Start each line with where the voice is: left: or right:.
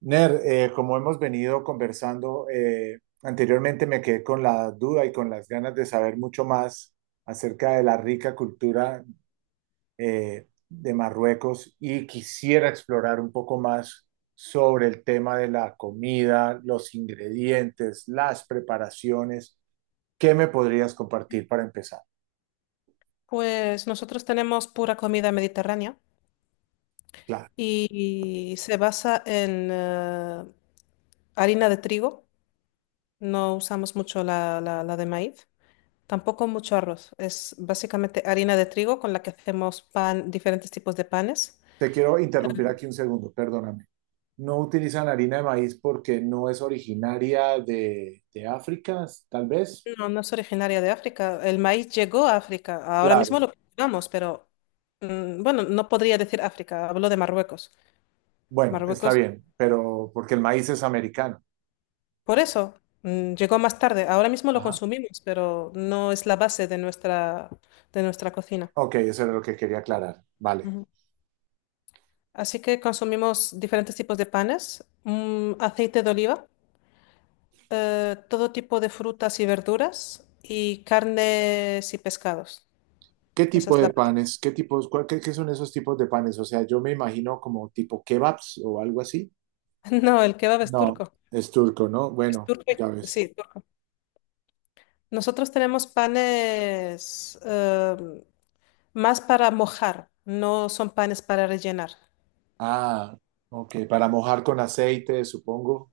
right: Ner, como hemos venido conversando anteriormente, me quedé con la duda y con las ganas de saber mucho más acerca de la rica cultura de Marruecos y quisiera explorar un poco más sobre el tema de la comida, los ingredientes, las preparaciones. ¿Qué me podrías compartir para empezar?
left: Pues nosotros tenemos pura comida mediterránea
right: Claro,
left: y se basa en harina de trigo, no usamos mucho la de maíz, tampoco mucho arroz, es básicamente harina de trigo con la que hacemos pan, diferentes tipos de panes.
right: te quiero interrumpir aquí un segundo, perdóname. No utilizan harina de maíz porque no es originaria de África, tal vez.
left: No, no es originaria de África, el maíz llegó a África, ahora
right: Claro.
left: mismo lo cultivamos, pero bueno, no podría decir África, hablo de Marruecos.
right: Bueno, está
left: Marruecos.
right: bien, pero porque el maíz es americano.
left: Por eso, llegó más tarde. Ahora mismo lo
right: Ajá.
left: consumimos, pero no es la base de de nuestra cocina.
right: Ok, eso era lo que quería aclarar. Vale.
left: Ujú. Así que consumimos diferentes tipos de panes, mm, aceite de oliva, todo tipo de frutas y verduras y carnes y pescados.
right: ¿Qué
left: Esa
right: tipo
left: es la...
right: de panes? ¿Qué tipos? ¿Qué, qué son esos tipos de panes? O sea, yo me imagino como tipo kebabs o algo así.
left: No, el kebab es
right: No,
left: turco.
right: es turco, ¿no?
left: Es
right: Bueno,
left: turco,
right: ya ves.
left: sí, turco. Nosotros tenemos panes más para mojar, no son panes para rellenar.
right: Ah, ok, para mojar con aceite, supongo.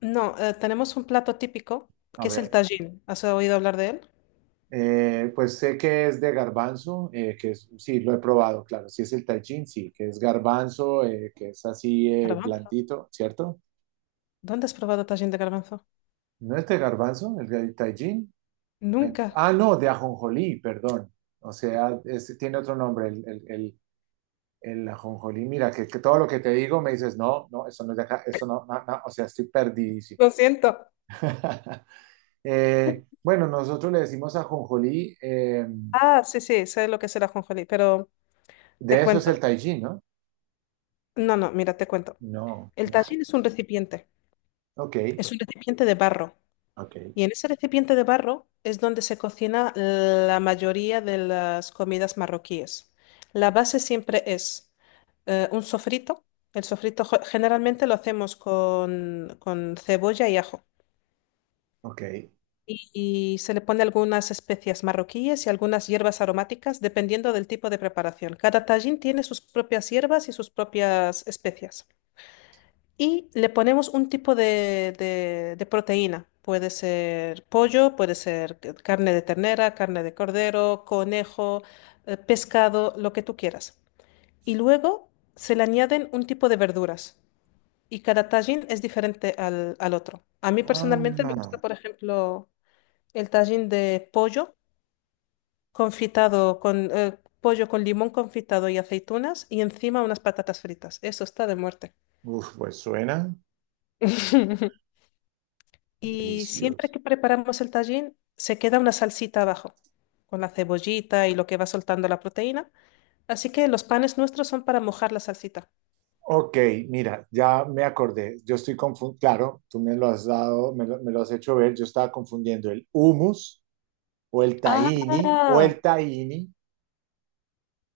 left: No, tenemos un plato típico
right: A
left: que es el
right: ver.
left: tajín. ¿Has oído hablar de él?
right: Pues sé que es de garbanzo, que es, sí, lo he probado, claro, sí es el tajín, sí, que es garbanzo, que es así
left: Garbanzo.
right: blandito, ¿cierto?
left: ¿Dónde has probado tajín de garbanzo?
right: ¿No es de garbanzo, el del tajín?
left: Nunca.
right: No, de ajonjolí, perdón. O sea, tiene otro nombre, el ajonjolí. Mira, que todo lo que te digo me dices, no, no, eso no es de acá, eso no, no, no", o sea, estoy perdidísimo.
left: Lo siento.
right: Bueno, nosotros le decimos ajonjolí,
left: Ah, sí, sí, sé lo que es el ajonjolí, pero te
right: de eso es
left: cuento.
right: el tajín, ¿no?
left: No, no, mira, te cuento.
right: No,
left: El
right: no.
left: tajín
right: Ok.
left: es un recipiente de barro.
right: Ok,
left: Y en ese recipiente de barro es donde se cocina la mayoría de las comidas marroquíes. La base siempre es un sofrito. El sofrito generalmente lo hacemos con cebolla y ajo.
right: ok.
left: Y se le pone algunas especias marroquíes y algunas hierbas aromáticas, dependiendo del tipo de preparación. Cada tajín tiene sus propias hierbas y sus propias especias. Y le ponemos un tipo de proteína. Puede ser pollo, puede ser carne de ternera, carne de cordero, conejo, pescado, lo que tú quieras. Y luego se le añaden un tipo de verduras. Y cada tajín es diferente al otro. A mí personalmente me
right: Ah,
left: gusta, por ejemplo, el tajín de pollo confitado con pollo con limón confitado y aceitunas y encima unas patatas fritas. Eso está de muerte.
right: uf, pues suena
left: Y siempre
right: delicioso.
left: que preparamos el tajín, se queda una salsita abajo, con la cebollita y lo que va soltando la proteína. Así que los panes nuestros son para mojar la salsita.
right: Ok, mira, ya me acordé. Yo estoy confundiendo, claro, tú me lo has dado, me lo has hecho ver. Yo estaba confundiendo el hummus
left: Ah,
right: o el tahini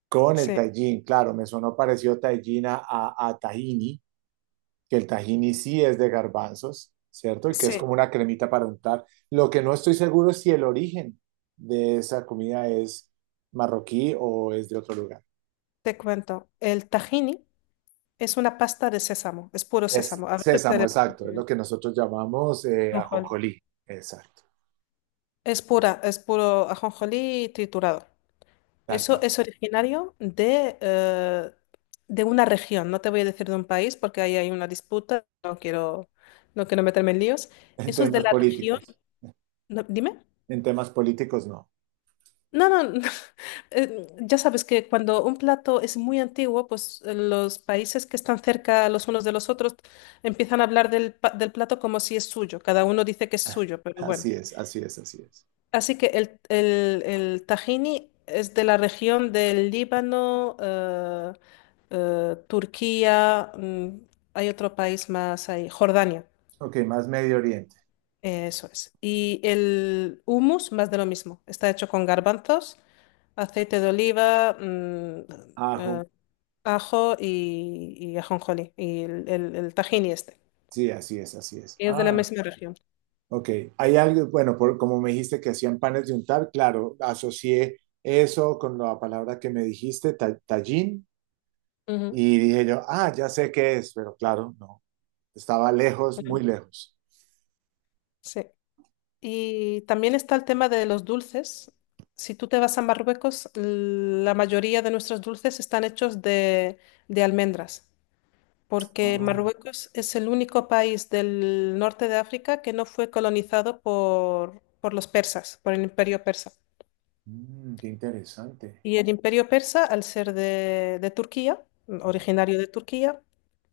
right: con el
left: sí,
right: tajín. Claro, me sonó parecido tajín a, a tahini, que el tahini sí es de garbanzos, ¿cierto? Y que es como
left: sí,
right: una cremita para untar. Lo que no estoy seguro es si el origen de esa comida es marroquí o es de otro lugar.
left: te cuento. El tahini es una pasta de sésamo, es puro
right: Es
left: sésamo. A veces se
right: sésamo,
left: le
right: exacto, es lo que nosotros llamamos
left: pone...
right: ajonjolí, exacto,
left: Es pura, es puro ajonjolí triturado.
right: tal
left: Eso
right: cual.
left: es originario de una región, no te voy a decir de un país porque ahí hay una disputa, no quiero, no quiero meterme en líos.
right: En
left: Eso es de
right: temas
left: la región,
right: políticos,
left: no, dime.
right: en temas políticos no.
left: No, no, no, ya sabes que cuando un plato es muy antiguo, pues los países que están cerca los unos de los otros empiezan a hablar del plato como si es suyo, cada uno dice que es suyo, pero bueno.
right: Así es, así es, así es.
left: Así que el tahini es de la región del Líbano, Turquía, mm, hay otro país más ahí, Jordania,
right: Ok, más Medio Oriente.
left: eso es. Y el hummus, más de lo mismo. Está hecho con garbanzos, aceite de oliva, mm,
right: Ajo,
left: eh, ajo y ajonjolí, y el tahini este.
right: sí, así es, así es.
left: Y es de la
right: Ah,
left: misma región.
right: ok. Hay algo, bueno, por, como me dijiste que hacían panes de untar, claro, asocié eso con la palabra que me dijiste, tallín,
left: Ujú,
right: y dije yo, ah, ya sé qué es, pero claro, no, estaba lejos,
left: ujú.
right: muy lejos.
left: Sí. Y también está el tema de los dulces. Si tú te vas a Marruecos, la mayoría de nuestros dulces están hechos de almendras, porque
right: Ah,
left: Marruecos es el único país del norte de África que no fue colonizado por los persas, por el imperio persa.
right: mm, qué interesante.
left: Y el imperio persa, al ser de Turquía, originario de Turquía,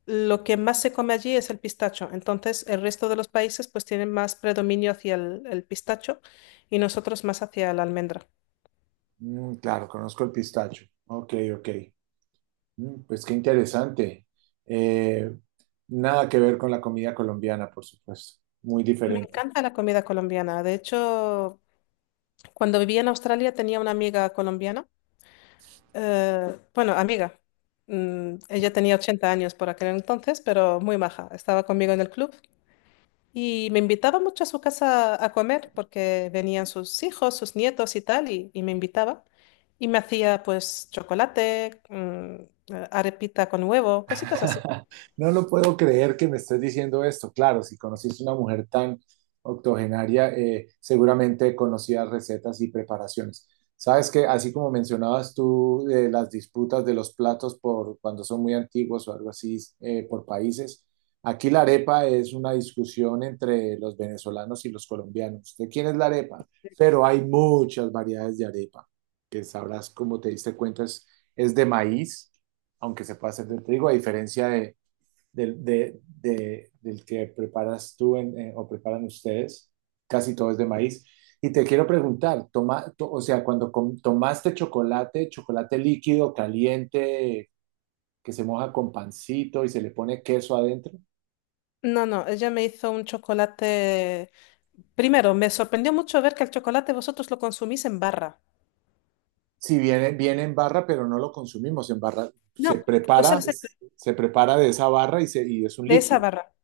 left: lo que más se come allí es el pistacho. Entonces, el resto de los países pues tienen más predominio hacia el pistacho y nosotros más hacia la almendra.
right: Mm, claro, conozco el pistacho. Ok, ok. Mm, pues qué interesante. Eh, Nada que ver con la comida colombiana, por supuesto. Muy
left: Me
right: diferente.
left: encanta la comida colombiana. De hecho, cuando vivía en Australia tenía una amiga colombiana. Bueno, amiga. Mm, ella tenía 80 años por aquel entonces, pero muy maja. Estaba conmigo en el club. Y me invitaba mucho a su casa a comer porque venían sus hijos, sus nietos y tal, y me invitaba. Y me hacía pues chocolate, mm, arepita con huevo, cositas así.
right: No lo puedo creer que me estés diciendo esto. Claro, si conociste una mujer tan octogenaria, seguramente conocías recetas y preparaciones. Sabes que así como mencionabas tú las disputas de los platos por cuando son muy antiguos o algo así por países, aquí la arepa es una discusión entre los venezolanos y los colombianos. ¿De quién es la arepa? Pero hay muchas variedades de arepa, que sabrás como te diste cuenta es de maíz aunque se pueda hacer de trigo, a diferencia de, del que preparas tú en, o preparan ustedes, casi todo es de maíz. Y te quiero preguntar, o sea, cuando tomaste chocolate, chocolate líquido, caliente, que se moja con pancito y se le pone queso adentro,
left: No, no, ella me hizo un chocolate. Primero, me sorprendió mucho ver que el chocolate vosotros lo consumís en barra.
right: si viene, viene en barra, pero no lo consumimos en barra,
left: No, lo suele hacer
right: se prepara de esa barra y, se, y es un
left: de esa
right: líquido.
left: barra.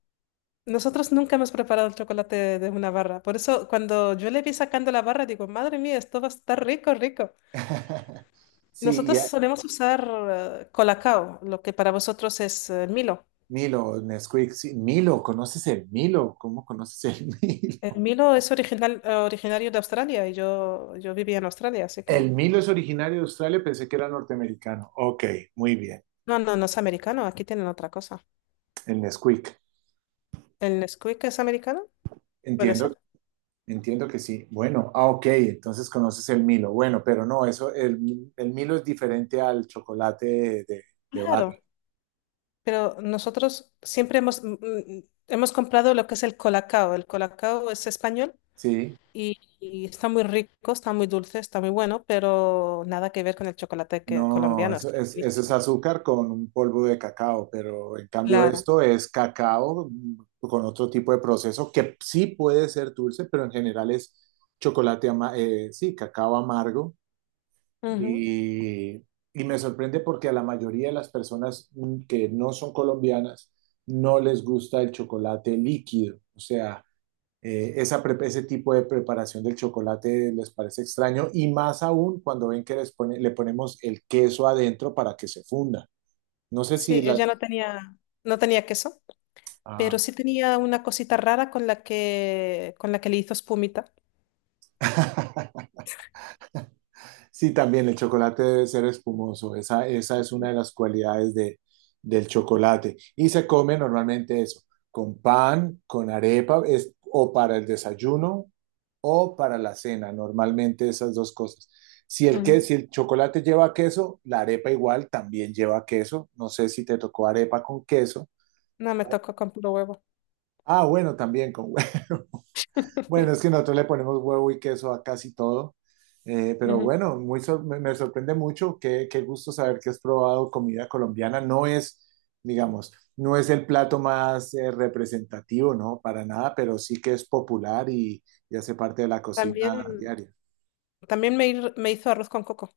left: Nosotros nunca hemos preparado el chocolate de una barra. Por eso, cuando yo le vi sacando la barra, digo, madre mía, esto va a estar rico, rico.
right: Sí,
left: Nosotros
right: y,
left: solemos usar Colacao, lo que para vosotros es Milo.
right: Milo, Nesquik, sí, Milo, ¿conoces el Milo? ¿Cómo conoces el Milo?
left: El Milo es original, originario de Australia y yo vivía en Australia, así que...
right: El Milo es originario de Australia, pensé que era norteamericano. Ok, muy bien,
left: No, no, no es americano, aquí tienen otra cosa.
right: el Nesquik.
left: ¿El Nesquik es americano? Puede
right: Entiendo,
left: ser.
right: entiendo que sí. Bueno, ah, ok, entonces conoces el Milo. Bueno, pero no, eso, el Milo es diferente al chocolate de barra,
left: Claro, pero nosotros siempre hemos, mm, mm, hemos comprado lo que es el Colacao. El Colacao es español
right: ¿sí?
left: y está muy rico, está muy dulce, está muy bueno, pero nada que ver con el chocolate que,
right: No,
left: colombiano, está
right: eso es
left: buenísimo.
right: azúcar con un polvo de cacao, pero en cambio
left: Claro.
right: esto es cacao mm, con otro tipo de proceso que sí puede ser dulce, pero en general es chocolate, sí, cacao amargo.
left: Ujú.
right: Y, y me sorprende porque a la mayoría de las personas mm, que no son colombianas no les gusta el chocolate líquido. O sea, esa pre- ese tipo de preparación del chocolate les parece extraño y más aún cuando ven que le ponemos el queso adentro para que se funda. No sé
left: Sí,
right: si la...
left: ella no tenía, no tenía queso,
right: Ah.
left: pero sí tenía una cosita rara con la que le hizo espumita.
right: Sí, también el chocolate debe ser espumoso. Esa es una de las cualidades de, del chocolate. Y se come normalmente eso, con pan, con arepa, es, o para el desayuno o para la cena, normalmente esas dos cosas. Si
left: Ujú.
right: si el chocolate lleva queso, la arepa igual también lleva queso. No sé si te tocó arepa con queso.
left: No, me tocó con puro huevo.
right: Ah, bueno, también con huevo. Bueno, es que nosotros le ponemos huevo y queso a casi todo. Pero
left: Ujú.
right: bueno, me sorprende mucho. Qué, qué gusto saber que has probado comida colombiana. No es, digamos, no es el plato más representativo, ¿no? Para nada, pero sí que es popular y hace parte de la cocina
left: También,
right: diaria.
left: me hizo arroz con coco.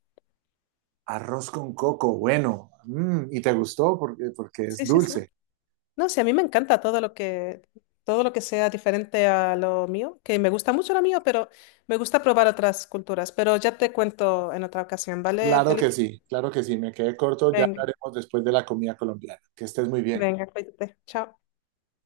right: Arroz con coco, bueno. Mm, ¿y te gustó? Porque, porque es
left: Sí, sí, sí.
right: dulce.
left: No, sí, a mí me encanta todo lo que sea diferente a lo mío, que me gusta mucho lo mío, pero me gusta probar otras culturas. Pero ya te cuento en otra ocasión, ¿vale,
right: Claro que
left: Felipe?
right: sí, claro que sí. Me quedé corto. Ya
left: Venga,
right: hablaremos después de la comida colombiana. Que estés muy bien.
left: venga, cuídate. Chao.